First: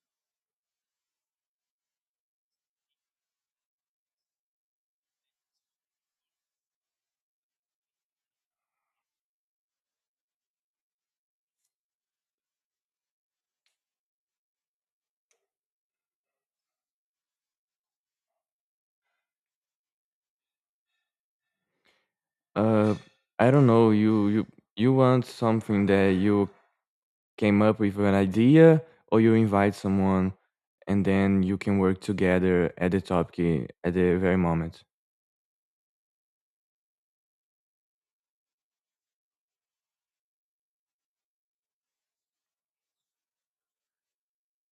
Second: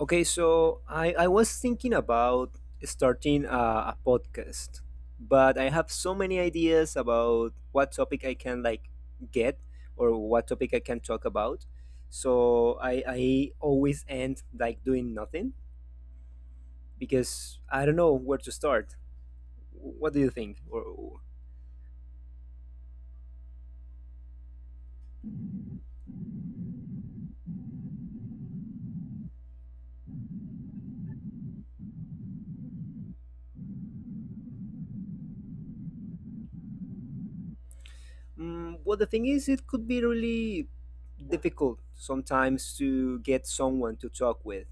Okay, so I was thinking about starting a podcast, but I have so many ideas about what topic I can, like, get or what topic I can talk about. So I always end, like, doing nothing because I don't know where to start. What do you think? Uh, I don't know. You want something that you came up with an idea, or you invite someone, and then you can work together at the topic at the very moment. Well, the thing is, it could be really difficult sometimes to get someone to talk with.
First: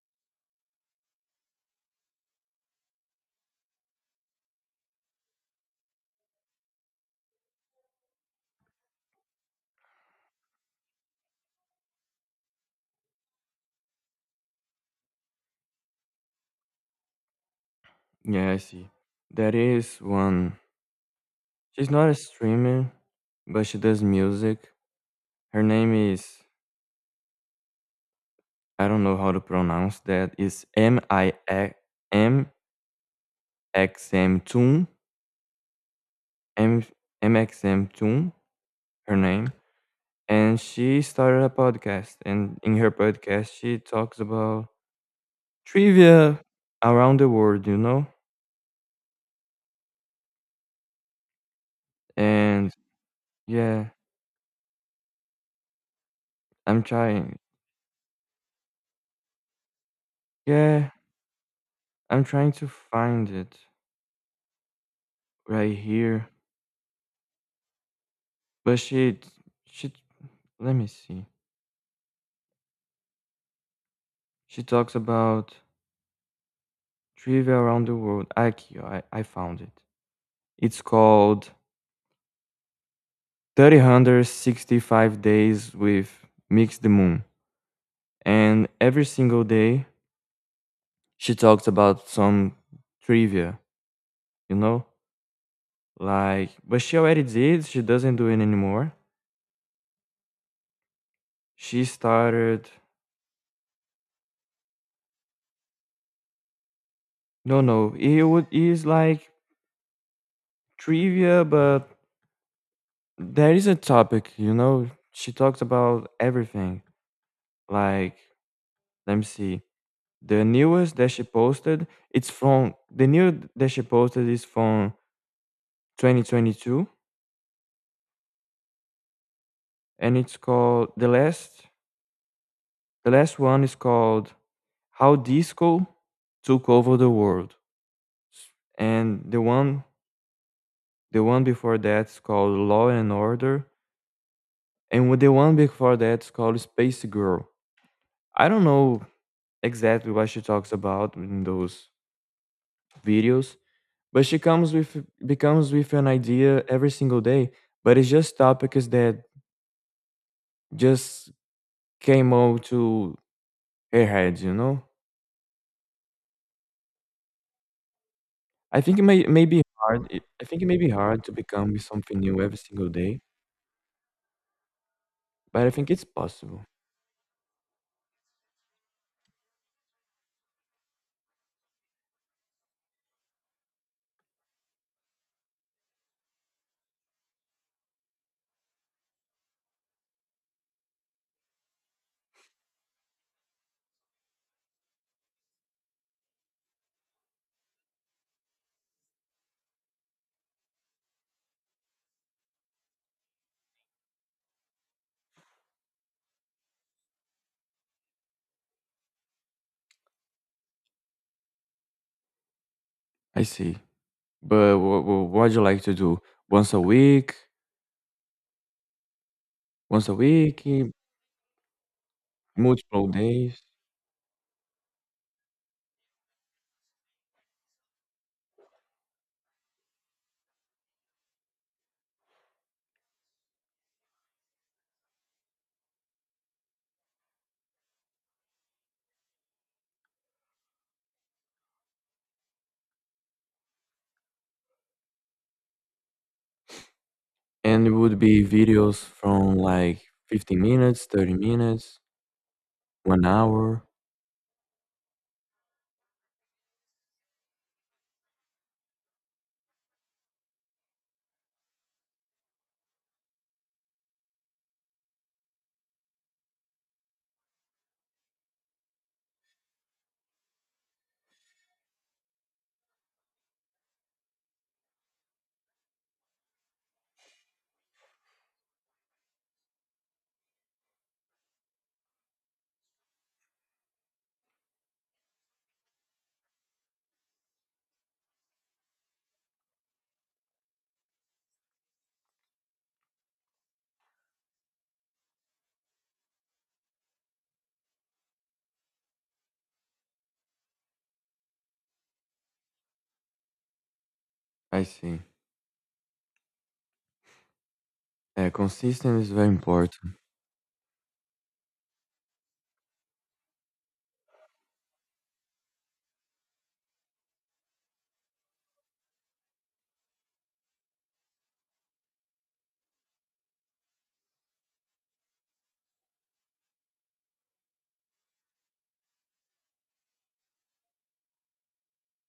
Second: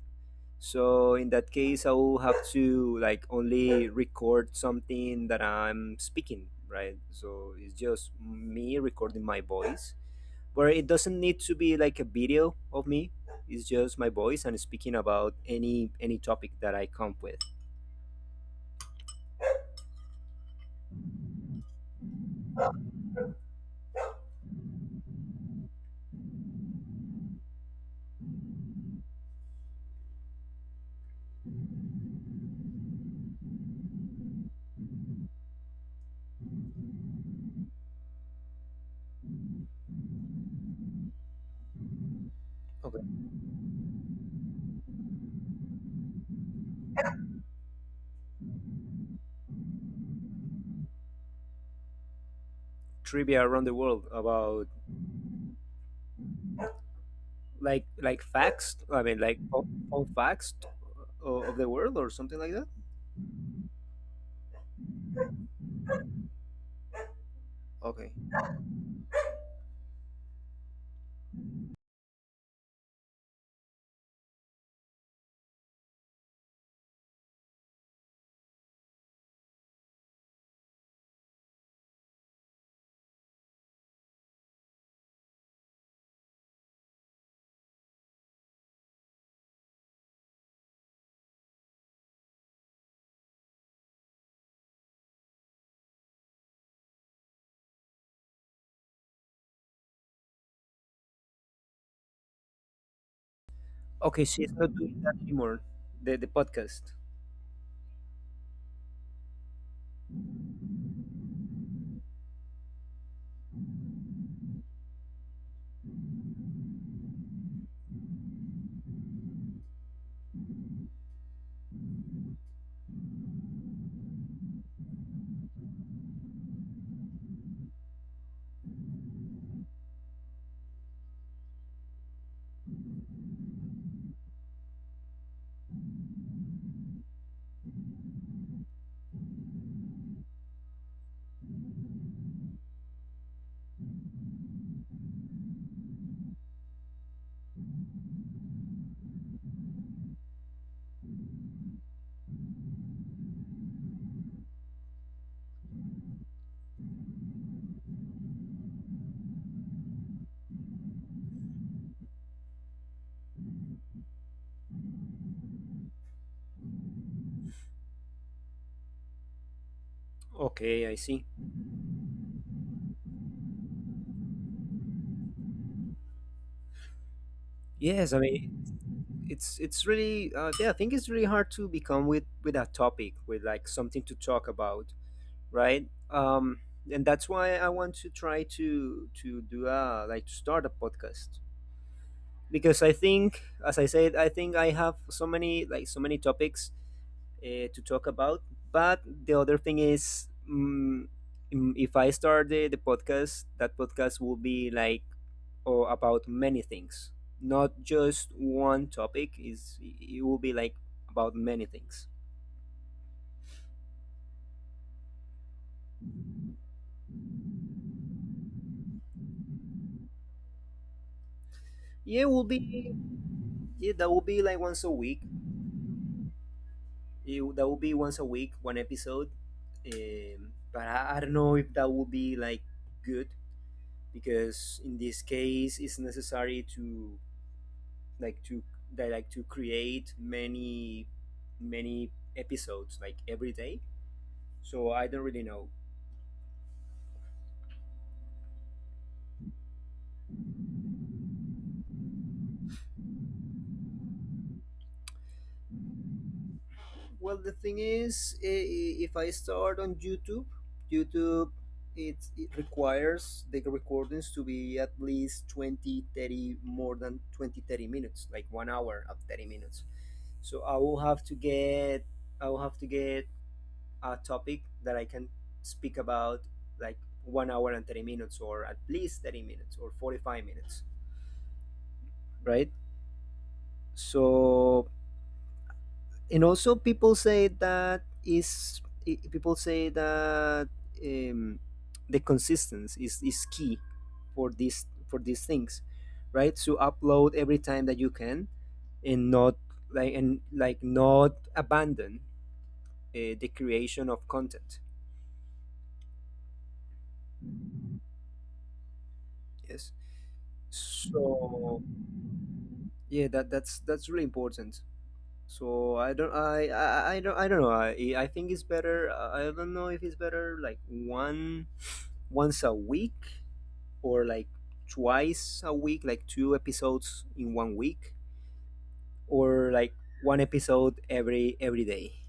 So in that case, I will have to, like, only record something that I'm speaking, right? So it's just me recording my voice, where it doesn't need to be like a video of me. It's just my voice and speaking about any topic that I come with. Yeah, I see. That is one. She's not a streamer, but she does music. Her name is, I don't know how to pronounce that. It's M I M X M Toon, M M X M Toon. Her name. And she started a podcast. And in her Okay. podcast, she talks about trivia around the world, you know? And Trivia around the yeah, world about, I'm trying. like, facts. I mean, like, fun facts Yeah, of the world or I'm something like trying that. to find it right here. Okay. But she, let me see. She talks about trivia around the world. Aki, I found it. It's called 365 Days with Mix the Moon. And every single day, she talked about some trivia, you know? Like, but she already did. She doesn't do it anymore. She started. Okay, she's not doing that anymore. The podcast. No, no. It would is like trivia, but there is a topic, you know. She talked about everything. Like, let me see. The newest that she posted, it's from the new that she posted is from 2022, and it's called the last. The last one is called how disco took over the world, and the one before that's called law and order, and with the one before that's called space girl. I don't know exactly what she talks about in those videos, but she comes with, becomes with an idea every single day, but it's just topics that just came out to her head, you know. I think it may be hard I think it may Okay, be I hard see. to become with something new every single day, but I think it's possible. Yes, I mean, it's really, yeah. I think it's really hard to become with a topic, with, like, something to talk about, right? And that's why I want to try to do a, like, to start a podcast because I think, as I said, I think I have so many topics to talk about. But the other thing is, if I start the podcast, that podcast will be like or about many things, not just one topic. Is It will be like about many things. I see. But what do you like to do? Once a week? Once a week? Yeah, it will be Multiple days? yeah, that will be, like, once a week. That will be once a week, one episode. But I don't know if that will be, like, good, because in this case it's necessary to like to that like to create many episodes, like, every day. So I don't really know. And it would be videos from like 15 minutes, 30 minutes, 1 hour. Well, the thing is, if I start on YouTube, YouTube it requires the recordings to be at least 20, 30, more than 20, 30 minutes, like 1 hour of 30 minutes. So I will have to get I will have to get a topic that I can speak about, like, 1 hour and 30 minutes, or at least 30 minutes or 45 minutes, right? So, and also, people say that, um, the consistency is key for these things, right? So, upload every time that you can, and not, like and like not abandon the creation of content. I see. Yeah, consistent is very Yes. important. So, yeah, that's really important. So I don't know I think it's better. I don't know if it's better, like, one once a week, or, like, twice a week, like two episodes in one week, or like one episode every day.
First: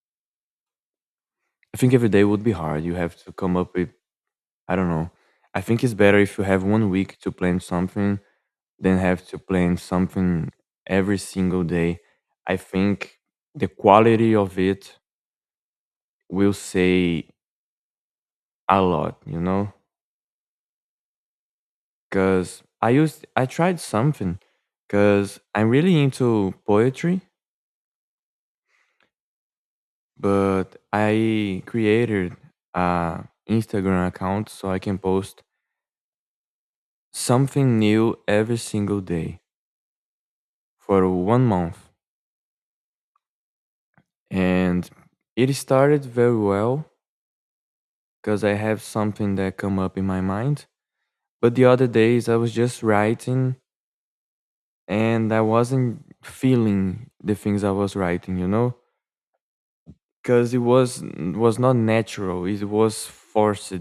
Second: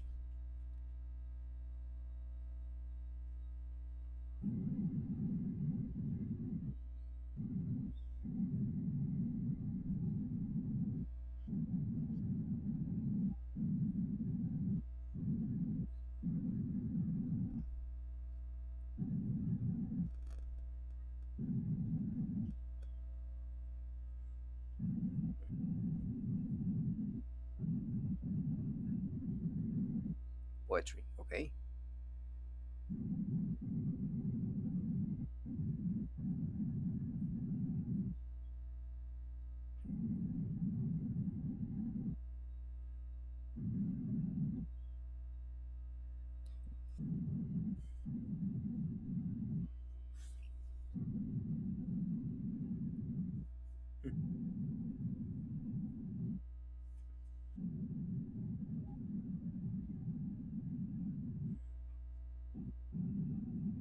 I think every day would be hard. You have to come up with, I don't know. I think it's better if you have one week to plan something than have to plan something every single day. I think the quality of it will say a lot, you know, because I tried something because I'm really into poetry, but Poetry, okay. I created a Instagram account so I can post something new every single day for one month, and it started very well because I have something that come up in my mind. But the other days I was just writing and I wasn't feeling the things I was writing, you know, because it was not natural, it was forced.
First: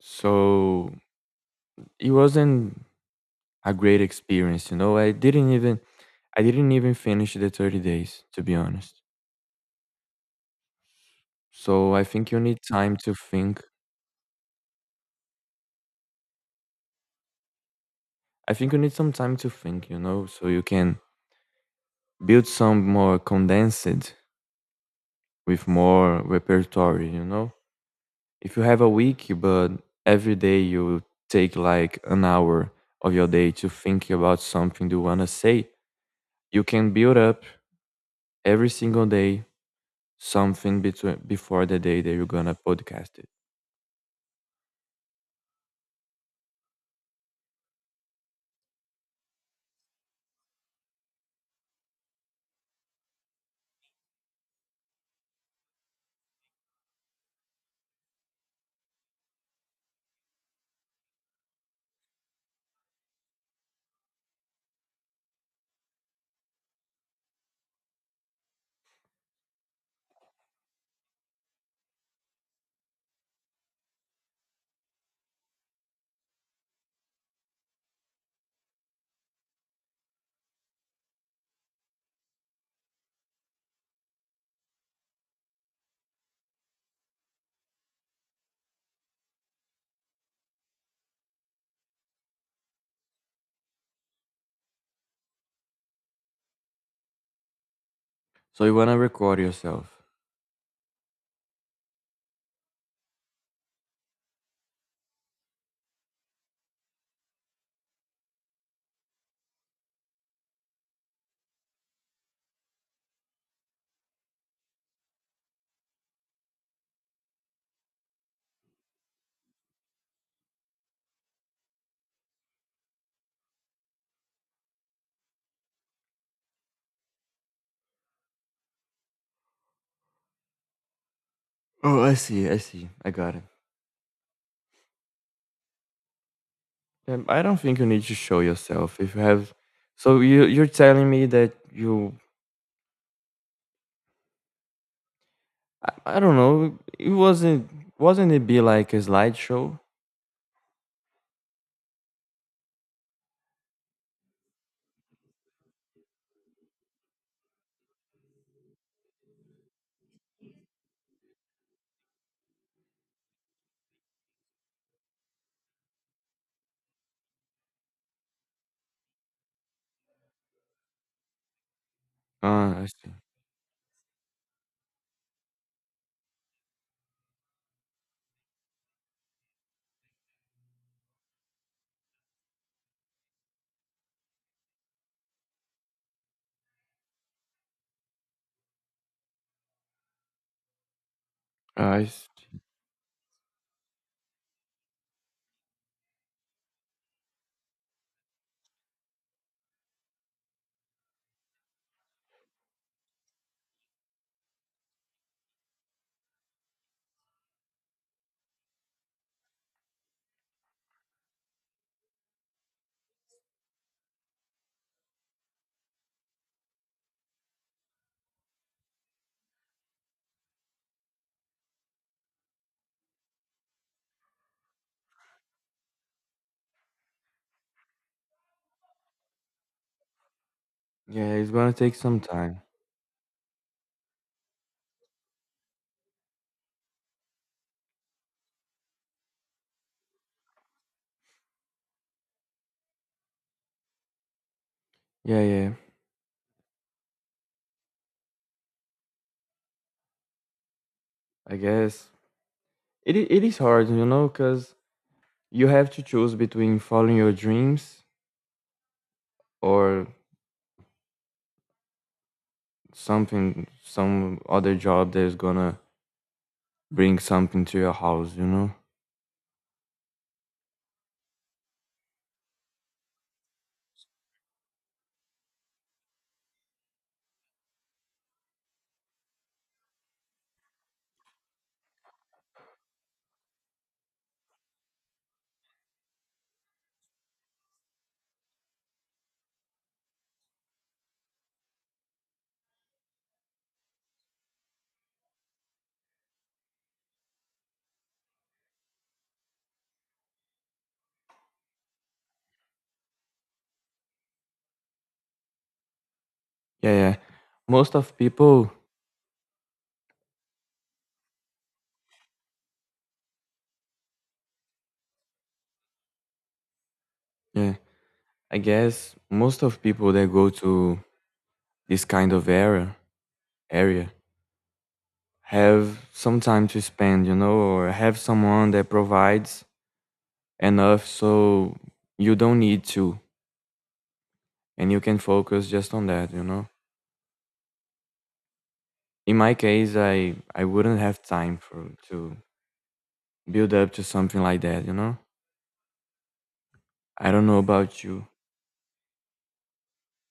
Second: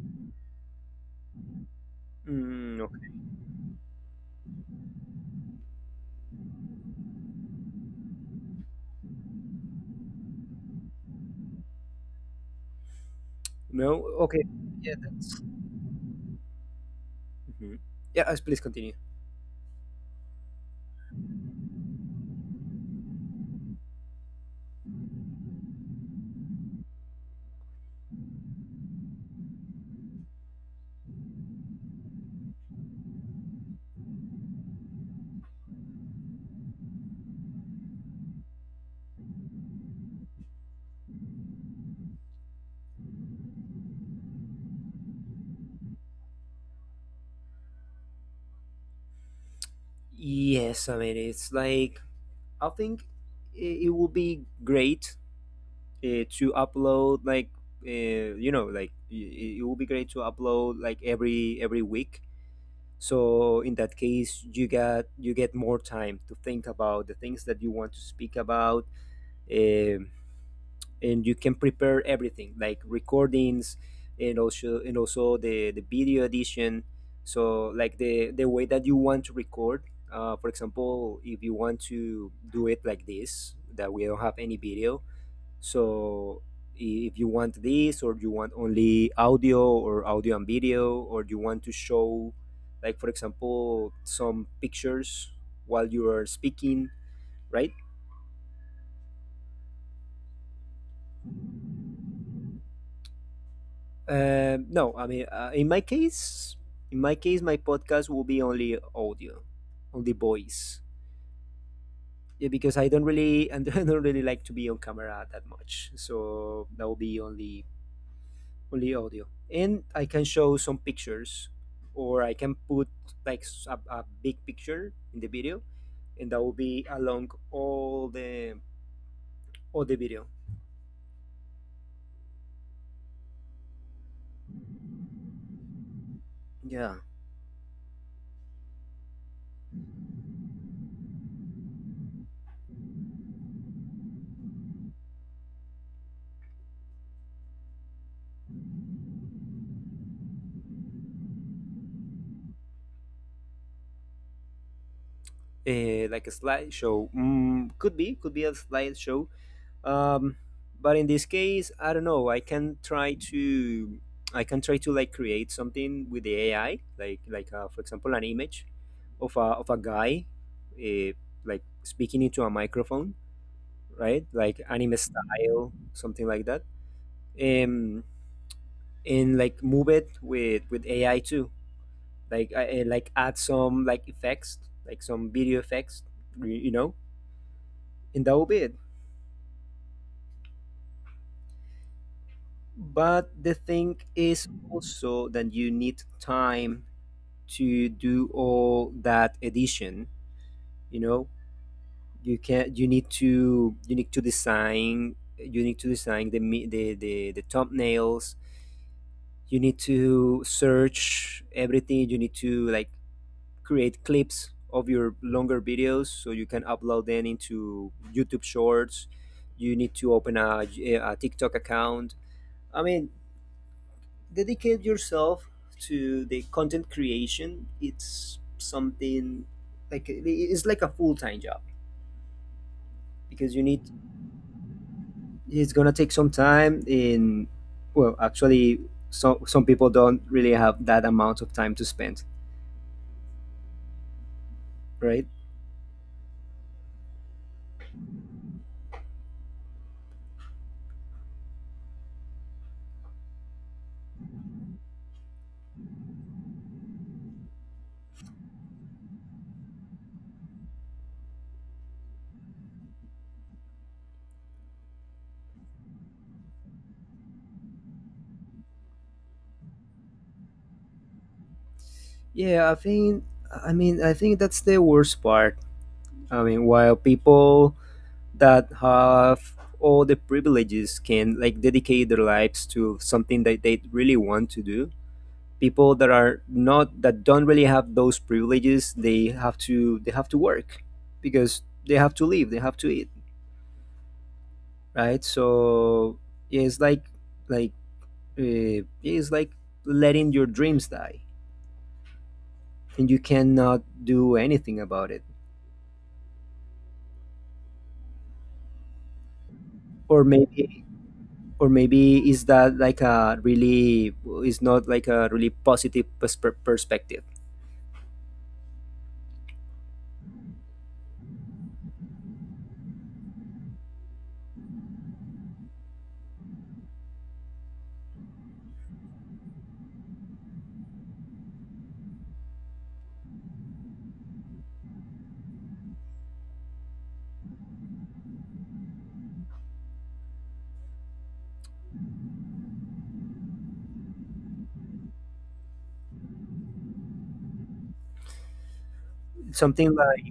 So it Mm, wasn't okay. a great experience, you know. I didn't even finish the 30 days to be honest. So I think you need time to think. No, okay. Yeah, that's. Mhm. Yeah, I please think you need continue. some time to think, you know, so you can build some more condensed with more repertoire, you know. If you have a week, but every day you take like an hour of your day to think about something you want to say. You can build up every single day something between before the day that you're gonna podcast it. Yes, I mean, it's like, I think it will be great, to upload, like, like it will be great to upload, like, every week. So, in that case, you get more time to think about the things that you want to speak about. um, and you can prepare everything, like, recordings, and also, the video edition. So, like, the way that you want to record. For example, if you want to do it like this, that we don't have any video, so if you want this, or you want only audio, or audio and video, or you want to show, like, for example, some pictures while you are speaking, right? So you wanna record yourself. No, I mean, in my case, my podcast will be only audio, only voice. Yeah, because I don't really, and I don't really like to be on camera that much. So that will be only audio. And I can show some pictures, or I can put, like, a big picture in the video, and that will be along all the video. Oh, I see. I see. I got it. Yeah, I don't think you need to show yourself if you have. So you you're telling me that you, I don't know. It wasn't it be like a slideshow? Like a slideshow. Could be a slideshow. Um, but in this case, I don't know. I can try to, like, create something with the AI, like, for example, an image of a guy, uh, like, speaking into a Ah, I see. microphone, right? Like, anime style, something like that. Um, and, like, move it with AI too. Like, I like, add some, like, effects, like, some video effects, y- you know, and that will be it. Ah, I see. But the thing is also that you need time to do all that edition. You know, you need to design you need to design the me- the thumbnails. You need to search everything. You need to, like, create clips of your longer videos so you can upload them into YouTube shorts. You need to open a TikTok account. I mean, dedicate yourself to the content creation. It's something, like a Yeah, full-time it's job. gonna take some time. Because you need, it's gonna take some time in, well, actually, so, some people don't really have that amount of time to spend, right? Yeah, yeah. I guess it is hard, you know, because you have to choose between following your dreams or something some other job that is gonna bring something to your house, you know. Yeah, I think, I mean, I think that's the worst part. I mean, while people that have all the privileges can, like, dedicate their lives to something that they really want to do, people that are not, that don't really have those privileges, they have to work because they have to live, they have to eat, right? So, yeah, it's like yeah, it's like letting your dreams die, and you cannot do anything about it. Yeah, yeah, most of people. Or maybe or maybe, is not, like, a really positive perspective. Yeah, I guess most of people that go to this kind of area have some time to spend, you know, or have someone that provides enough so you don't need to and you can focus just on that, you know. In my case, I wouldn't have time for to build up to something like that, you know. I don't know about you. something like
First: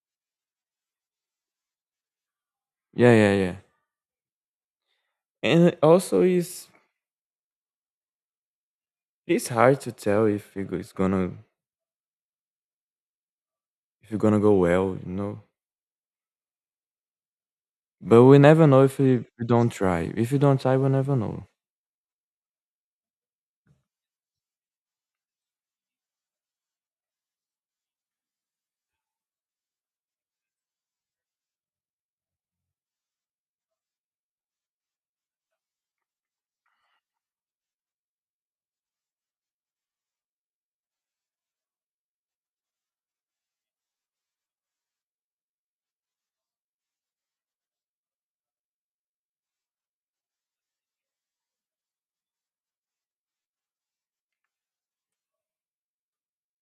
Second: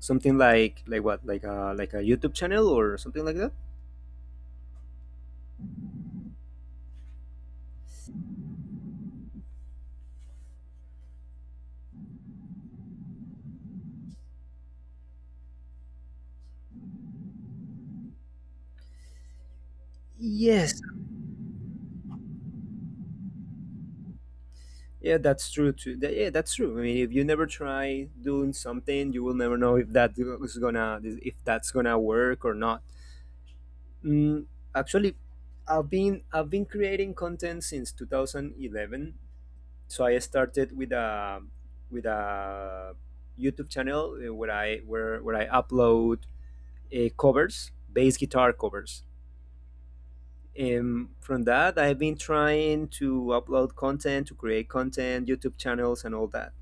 something like what, like a YouTube channel or Yeah, something yeah, like that. yeah. And also, it's hard to tell if it's gonna, if it's gonna go well, you know. But we never know if we don't try. If you don't try, Yes, we never know. yeah, that's true too. That's true. I mean, if you never try doing something, you will never know if that's gonna work or not. mm, Actually, I've been creating content since 2011. So I started with a YouTube channel, where I upload covers, bass guitar covers. From that, I've been trying to upload content, to create content, YouTube channels, and all that.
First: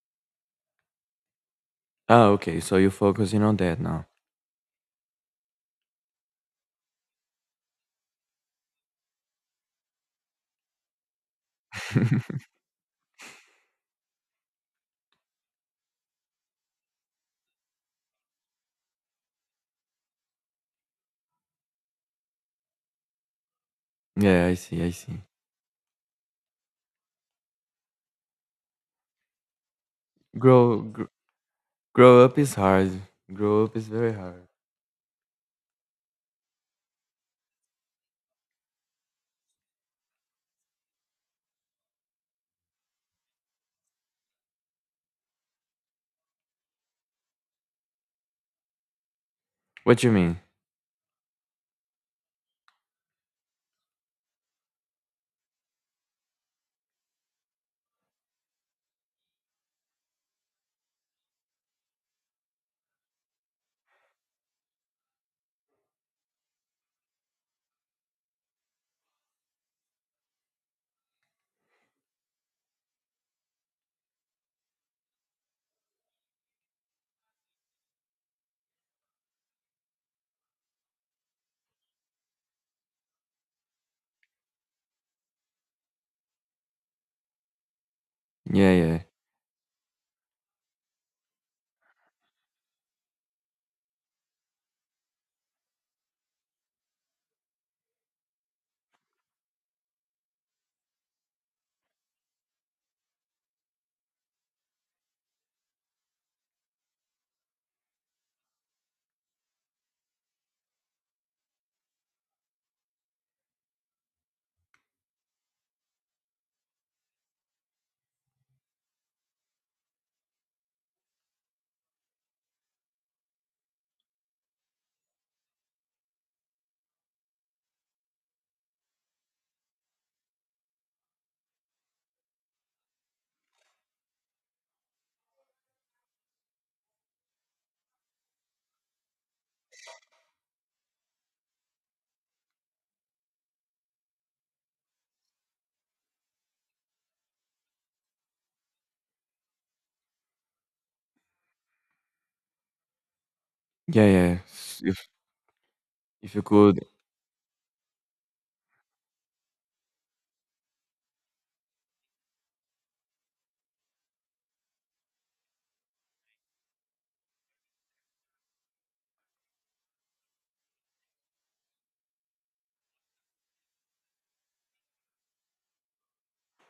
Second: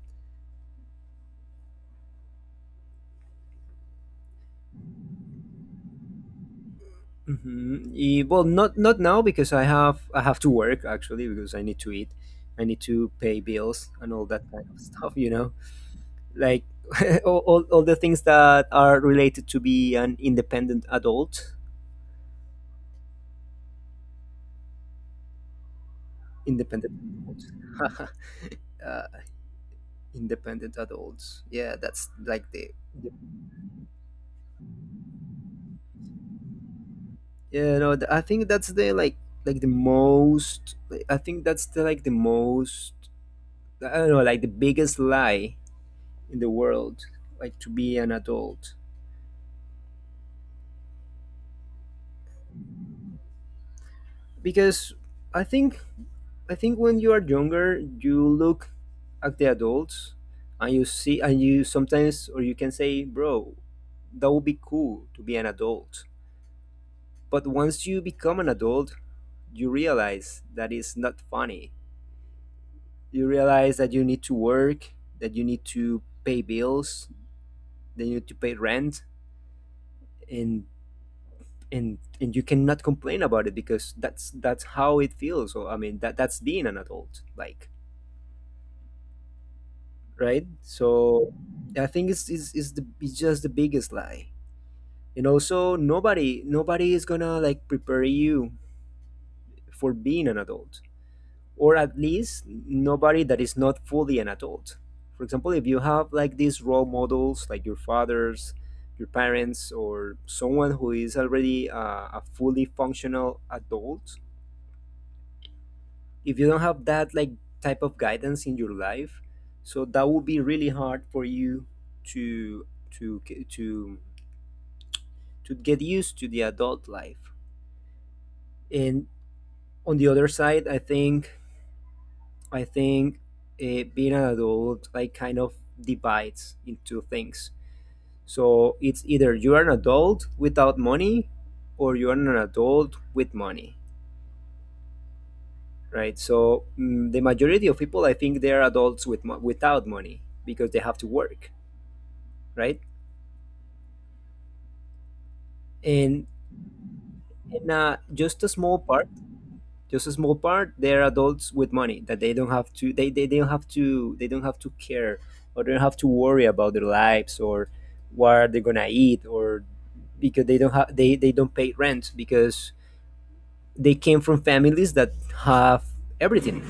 Ah, okay. So you're focusing on that now. Mhm. Well, not now, because I have to work, actually, because I need to eat, I need to pay bills, and all that kind of stuff. You know, like, all the things that are related to be an independent adult. Yeah, I see. I see. Independent adults. uh, independent Grow gr- adults. Yeah, that's Grow up like is the, hard. the Grow up is very hard. yeah, no. I think that's, the like the most. Like, I think that's, the like, the most. I don't know, like, the biggest lie in the world, like to be an adult, What you mean? because I think I think when you are younger, you look at the adults and you see, and you sometimes, or you can say, bro, that would be cool to be an adult. But once you become an adult, you realize that it's not funny. You realize that you need to work, that you need to pay bills, that you need to pay rent, and and you cannot complain about it because that's how it feels. So I mean, that's being an adult, like, Yeah, yeah, right. So I think it's just the biggest lie, and also, nobody is gonna, like, prepare you for being an adult, or at least nobody that is not fully an adult. For example, if you have, like, these role models, like your fathers, your parents, or someone who is already a fully functional adult, if you don't have that, like, type of guidance in your life, so that would be really hard for you to to g- to to get used to the adult life. And, on the other side, I think being an adult, like, kind of divides into things. So it's either you are an adult without money, or you are an adult with money, right? So, the majority of people, I think, they are adults with without money because they have to work, right? yeah, yeah. And, If you could, and just a small part they're adults with money, that they don't have to, they don't have to care, or they don't have to worry about their lives, or what are they gonna eat, or, because they don't pay rent because they came from families that have everything,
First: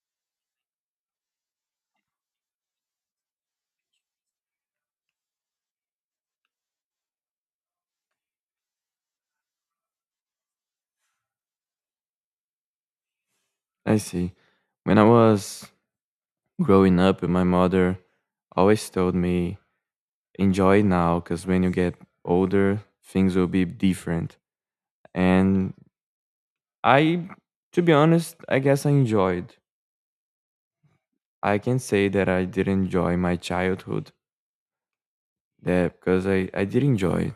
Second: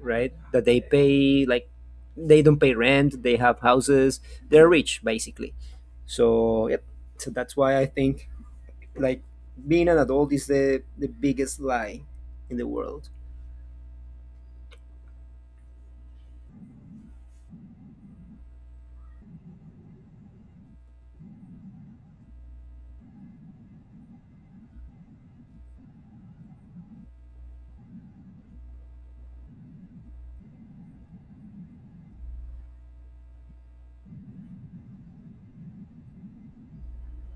right, that they pay, like, they don't pay rent, they have houses, they're rich, basically. So, yep. So that's why I think, like, being an adult is the biggest lie in the world. I see. When I was growing up, my mother always told me enjoy now because when you get older things will be different. And I, to be honest, I guess I enjoyed, I can say that I did enjoy my childhood there because I did enjoy it.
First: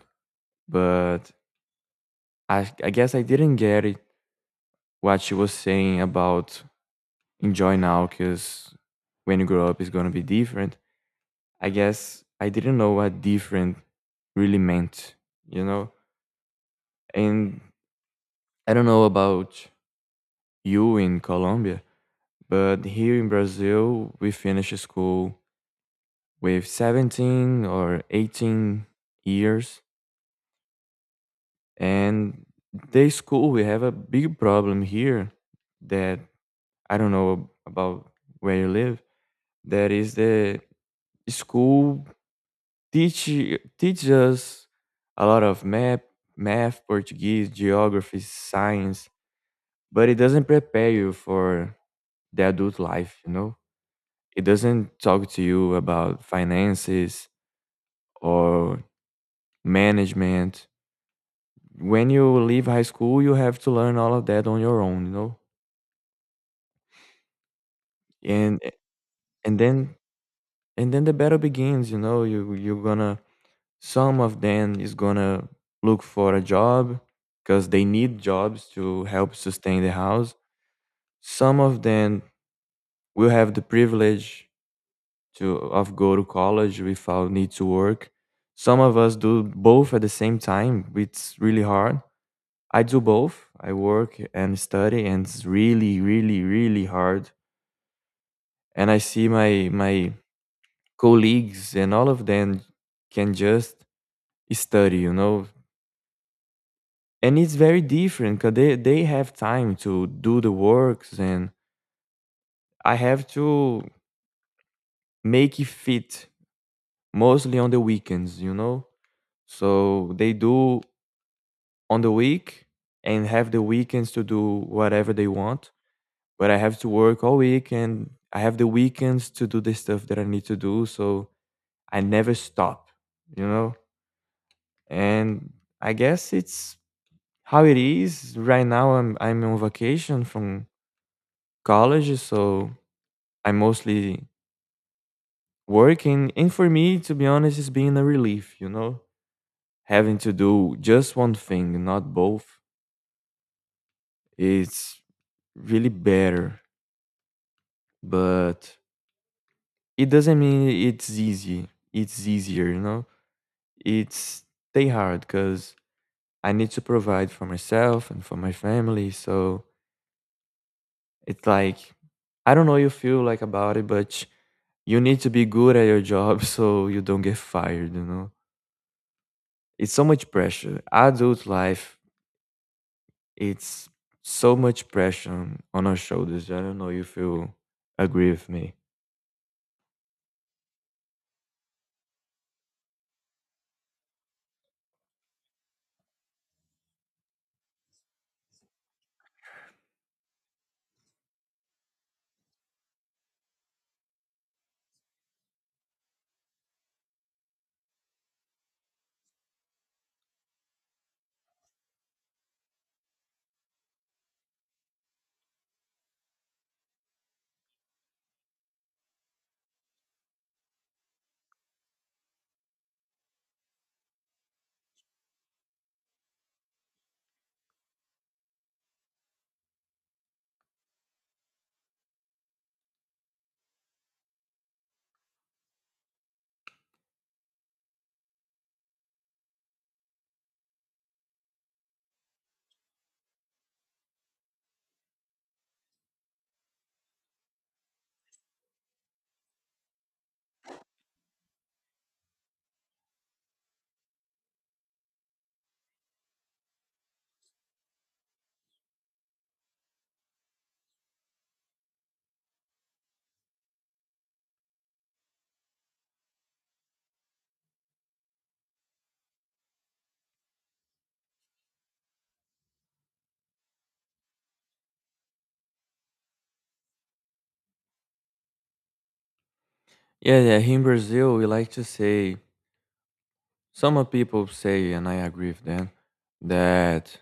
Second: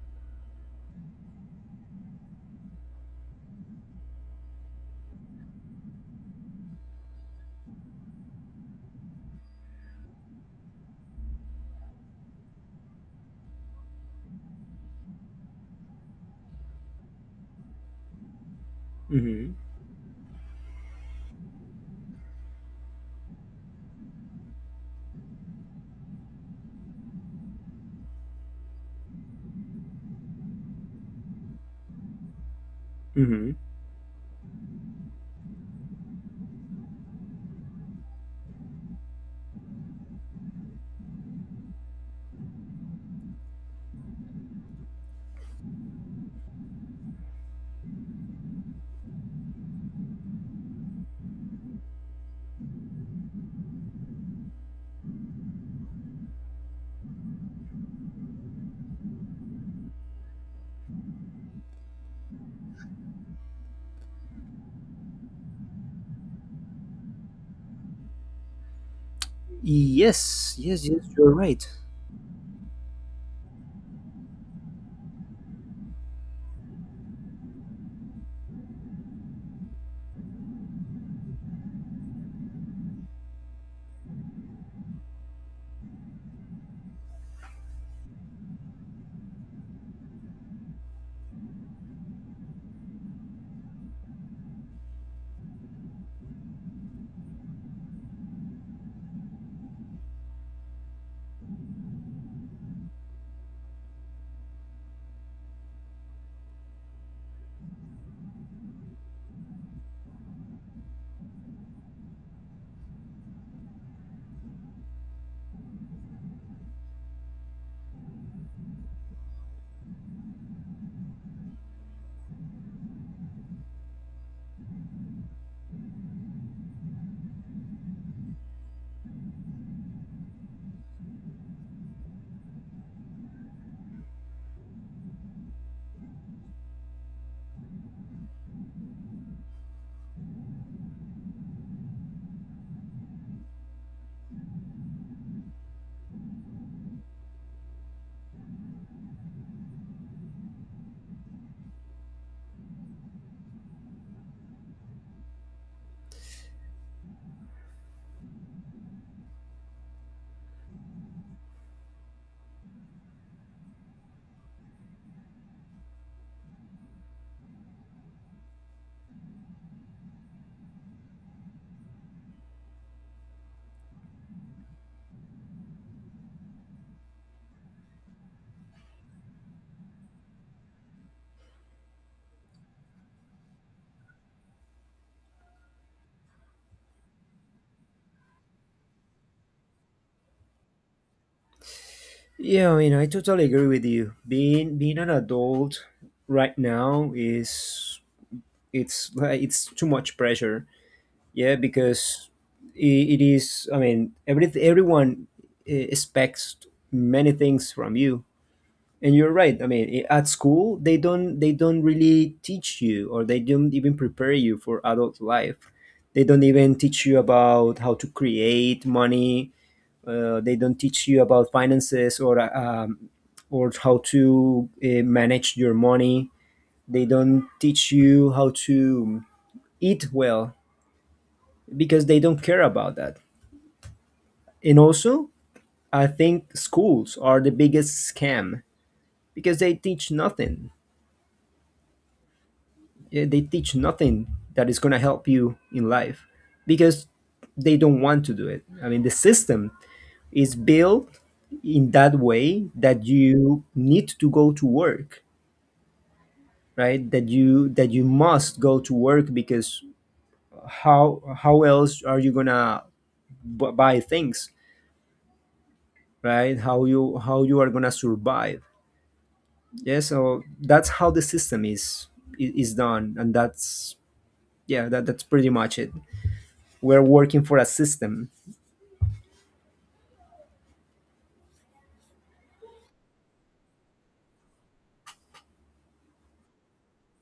But I guess I didn't get it, what she was saying about enjoy now because when you grow up it's going to be different. I guess I didn't know what different really meant, you know. And I don't know Hmm. about you in Colombia. But here in Brazil, we finish school with 17 or 18 years. And the Hmm. school, we have a big problem here that I don't know about where you live. That is the school teach teach us a lot of math, math, Portuguese, geography, science, but it doesn't prepare you for the adult life, you know? It doesn't talk to you about finances, or management. When you leave high school, you have to learn all of that on your own, you know. And and then Yes, yes, and yes, then the you're battle right. begins, you know. You you're gonna some of them is gonna look for a job because they need jobs to help sustain the house. Some of them will have the privilege to of go to college without need to work. Some of us do both at the same time. It's really hard. I do both. I work and study, and it's really, really, really hard. And I see my my colleagues and all of them can just study, you know. And it's very different because they have time to do the works, and I have to make it fit mostly on the weekends, you know. So they do on the week and have the weekends to do whatever they want, but I have to work all week and I have the weekends to do the stuff that I need to do. So I never stop, you know? And I guess it's how it is. Right now I'm on vacation from college, so I'm mostly working. And for me, to be honest, it's been a relief, you know? Having to do just one thing, not both. It's really better, but it doesn't mean it's easy. It's easier, you know? It's they hard because I need to provide for myself and for my family. So it's like I don't know you feel like about it, but you need to be good at your job so you don't get fired, you know? It's so much pressure. Adult life, it's so much pressure on our shoulders. I don't know if you agree with me. Yeah, I mean, I totally agree with you. Being an adult right now is it's too much pressure. Yeah, because it is. I mean, everyone expects many things from you, and you're right. I mean, at school they don't really teach you, or they don't even prepare you for adult life. They don't even teach you about how to create money. They don't teach you about finances or or how to manage your money. They don't teach you how to eat well because they don't care about that. And also, I think schools are the biggest scam because they teach nothing. Yeah, they teach nothing that is going to help you in life because they don't want to do it. I mean, the system is built in that way, that you need to go to work, right? That you must go to work, because how else are you gonna buy things, right? How you how you are gonna survive? Yeah, so that's how the system is done, and that's, yeah, that's pretty much it. We're working for a system. Yeah, yeah. Here in Brazil, we like to say, some of people say, and I agree with them, that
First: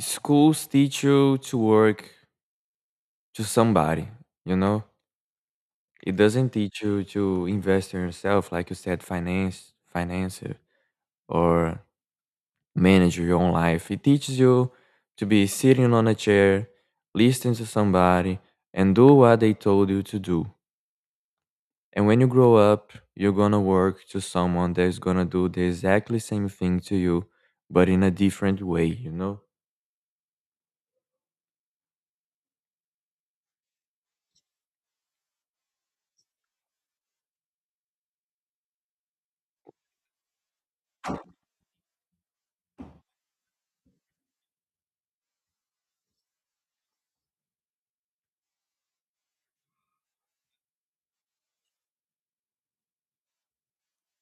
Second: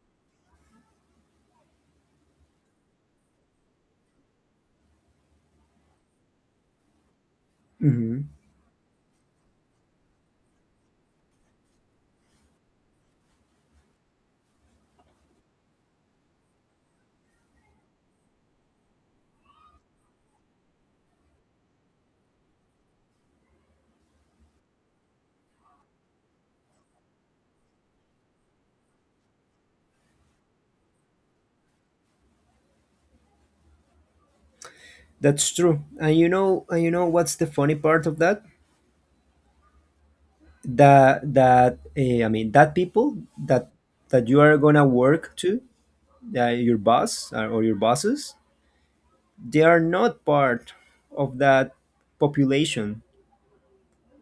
schools teach you to work to somebody, you know? It doesn't teach you to invest in Hmm yourself, like you said, finance, finance it, or manage your own life. It teaches you to be sitting on a chair, listening to somebody, and do what they told you to do. And when you grow up, you're gonna work to someone that's gonna do the exactly same thing to you, but in a different way, you know? that's true. And you know, and you know what's the funny part of that? That I mean, that people that that you are gonna work to, your boss, or your bosses, they are not part of that population,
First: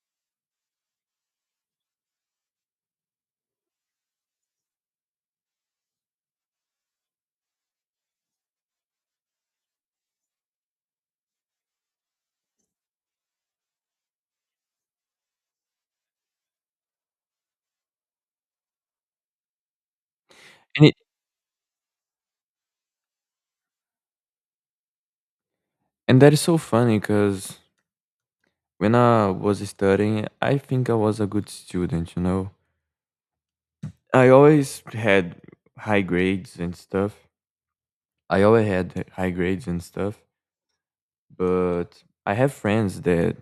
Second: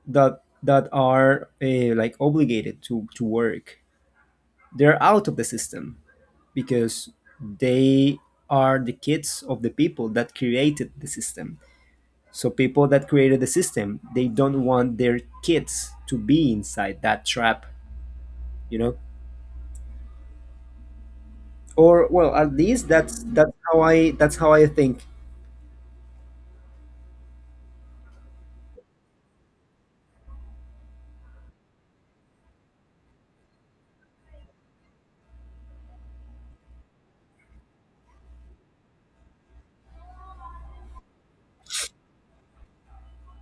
that are like obligated to work. They're out of the system because they are the kids of the people that created the system. So people that created the system, they don't want their kids to be inside that trap, you know? And it, Or well, at least that's how I think. and that is so funny because when I was studying, I think I was a good student, you know. I always had high grades and stuff. I always had high grades and stuff, but I have friends that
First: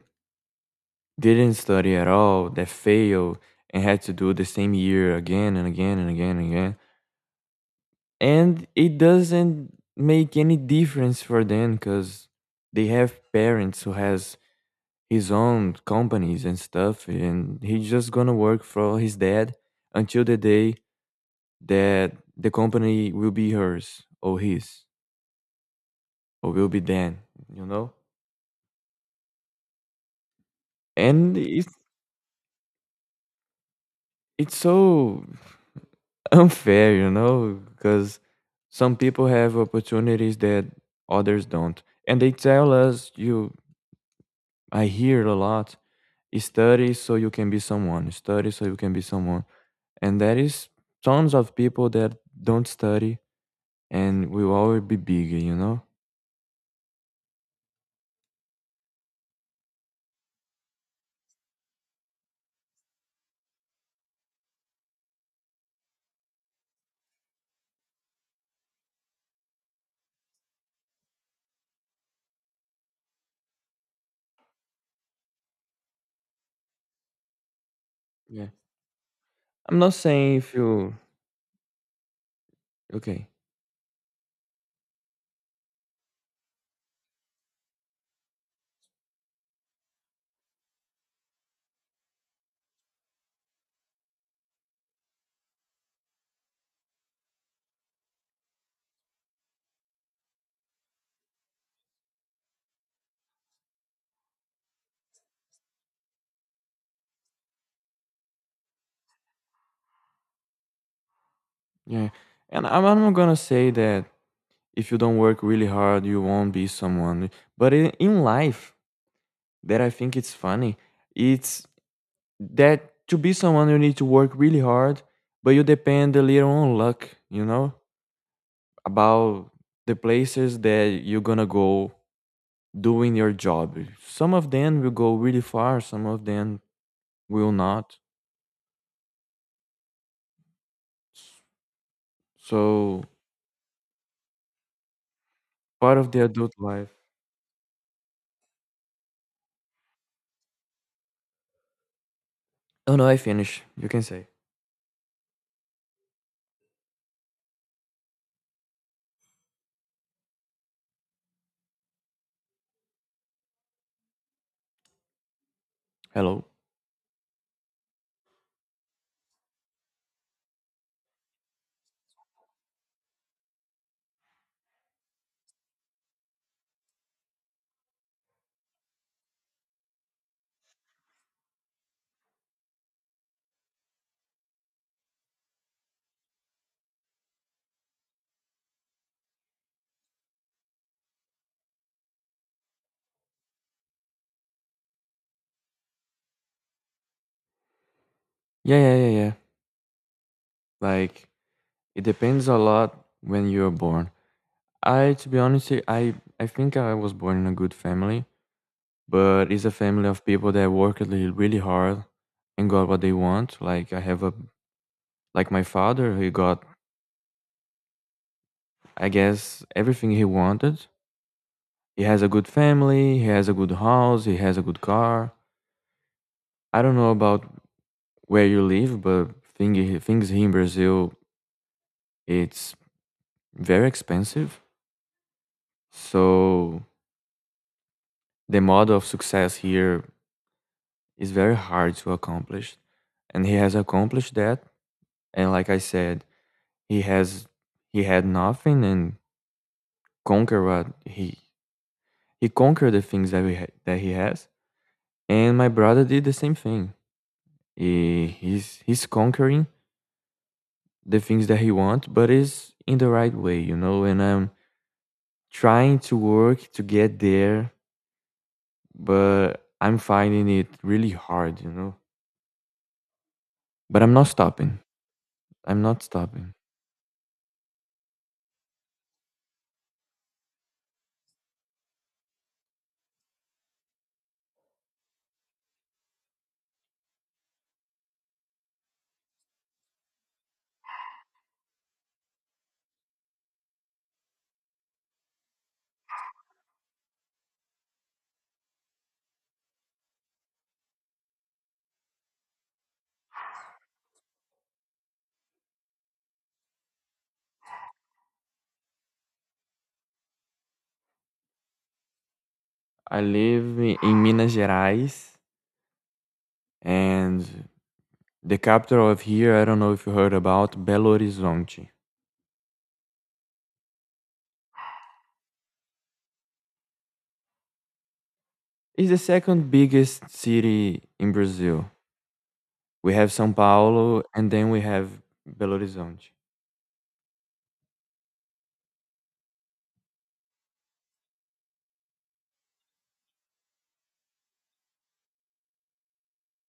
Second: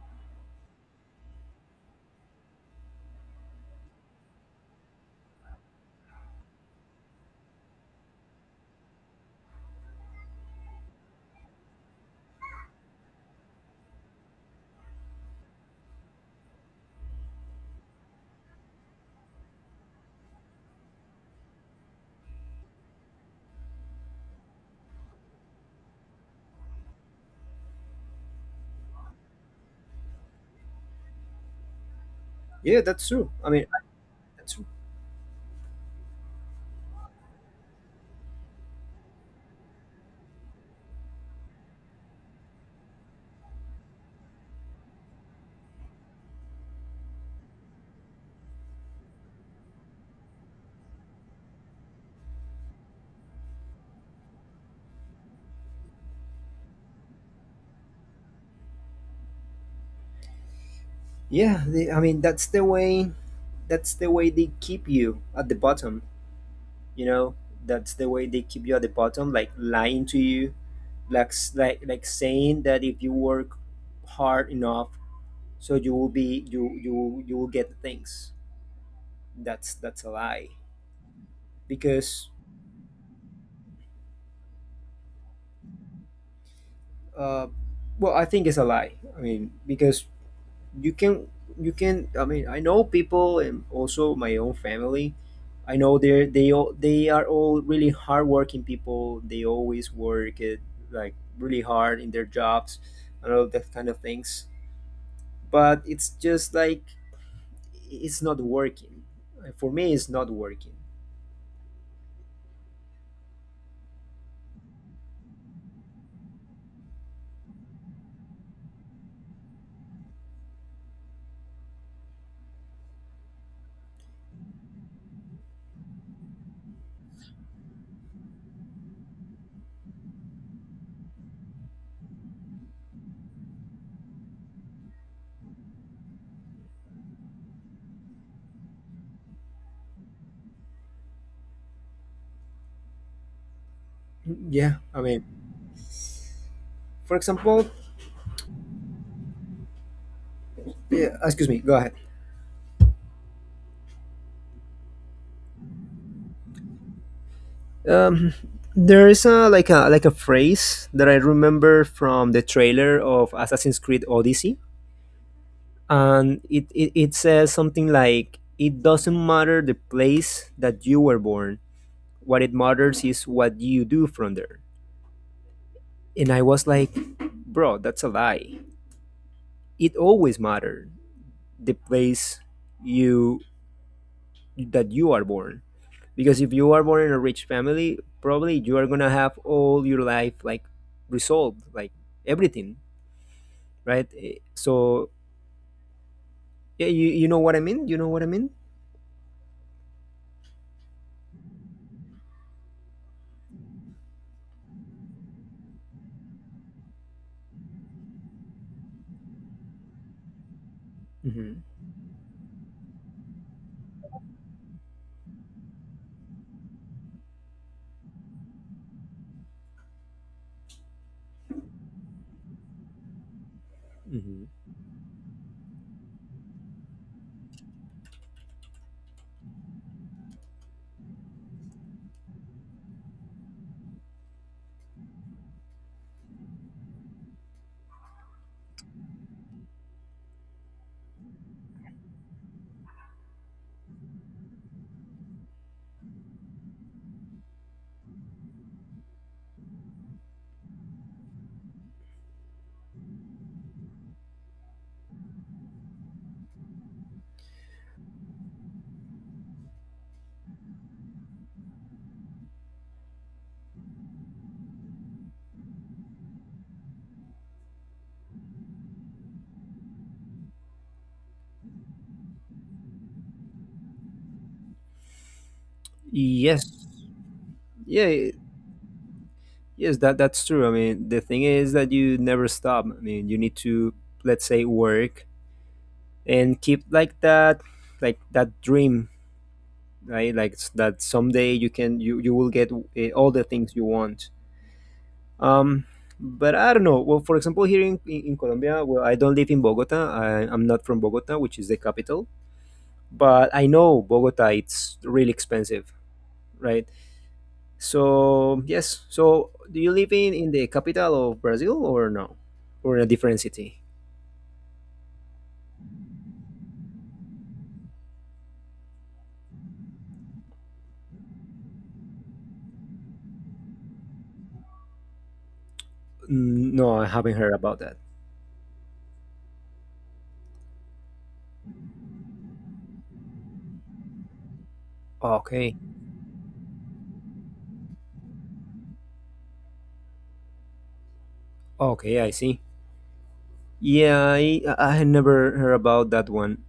didn't study at all, that failed and had to do the same year again and again and again and again. And it doesn't make any difference for them because they have parents who has his own companies and stuff, and he's just gonna work for his dad until the day that the company will be hers or his will be then, you know? And Yeah, that's true. I mean, it's that's. so unfair, you know, because some people have opportunities that others don't. And they tell us you, I hear a lot, study so you can be someone, study so you can be someone. And there is tons of people that don't study and will always be bigger, you know? Yeah, the, I mean, that's the way, that's the way they keep you at the bottom, you know? That's the way they keep you at the bottom, like lying to you, like like saying that if you work hard enough, so you will be, you will get things. Yeah. That's I'm not that's a saying lie, if you, because okay. uh well, I think it's a lie. I mean, because you can, you can. I know people, and also my own family, I know they're, they are all really hardworking people. They always work it like really hard in their jobs and all that kind of things, but it's just like, it's not working. For me, it's not working. Yeah. And I'm not gonna say that if you don't work really hard you won't be someone, but in life that I think it's funny, it's that to be someone you need to work really hard, but you depend a little on luck, you know, about the places that you're gonna go doing your job. Some of them will go really far, some of them will not. So Yeah, I mean, part of the adult life. for example, yeah, excuse me, go ahead. Oh no, I finished, you can say. um there is a like a phrase that I remember from the trailer of Assassin's Creed Odyssey, and Hello. it says something like, it doesn't matter the place that you were born, what it matters is what you do from there. And I was like, bro, that's a lie. It always mattered, the place you that you are born, because if you are born in a rich family, probably you are gonna have all your life like resolved, like everything, right? Eh, so yeah, you, you know what I mean, you know what I mean? Yeah, yeah, yeah, yeah, like, it depends a lot when you are born. I, to be honest, I think I was born in a good family, but it's a family of people that worked really really Hmm hard and got what they want. Like I have a like my father, he got, I guess everything he wanted. He has a good family, he has a good house, he hmm has a good car. I don't know about where you live, but thing, things here in Brazil it's very expensive. So the model of success here is very hard to accomplish and he has accomplished that. And like I said, he has, he had nothing and conquer what he conquered the things that that he has. And my brother did the same thing. He's he's conquering the things that he wants but is in the right way, you know. And I'm trying to work to get there but I'm finding it really hard, you know. But I'm not stopping, I'm not stopping. yes. Yeah. Yes, that's true. I mean, the thing is that you never stop. I mean, you need to, let's say, work and keep like that, like that dream, right? Like that someday you can, you will get all the things you want. Um, but I don't know. Well, for example, here in Colombia, well, I don't live in Bogota. I'm not from Bogota, which is the capital. But I know Bogota, it's really expensive, right? So yes, so do you live in the capital of Brazil, or no, or in a i different city? live i- in Minas Gerais. And the capital of here, I don't know if you heard about Belo Horizonte. Mm, no, I haven't heard about that. It's the second biggest city in Brazil. We have São Paulo and then we have Belo Okay, Horizonte. okay, I see. Yeah, I had never heard about that one.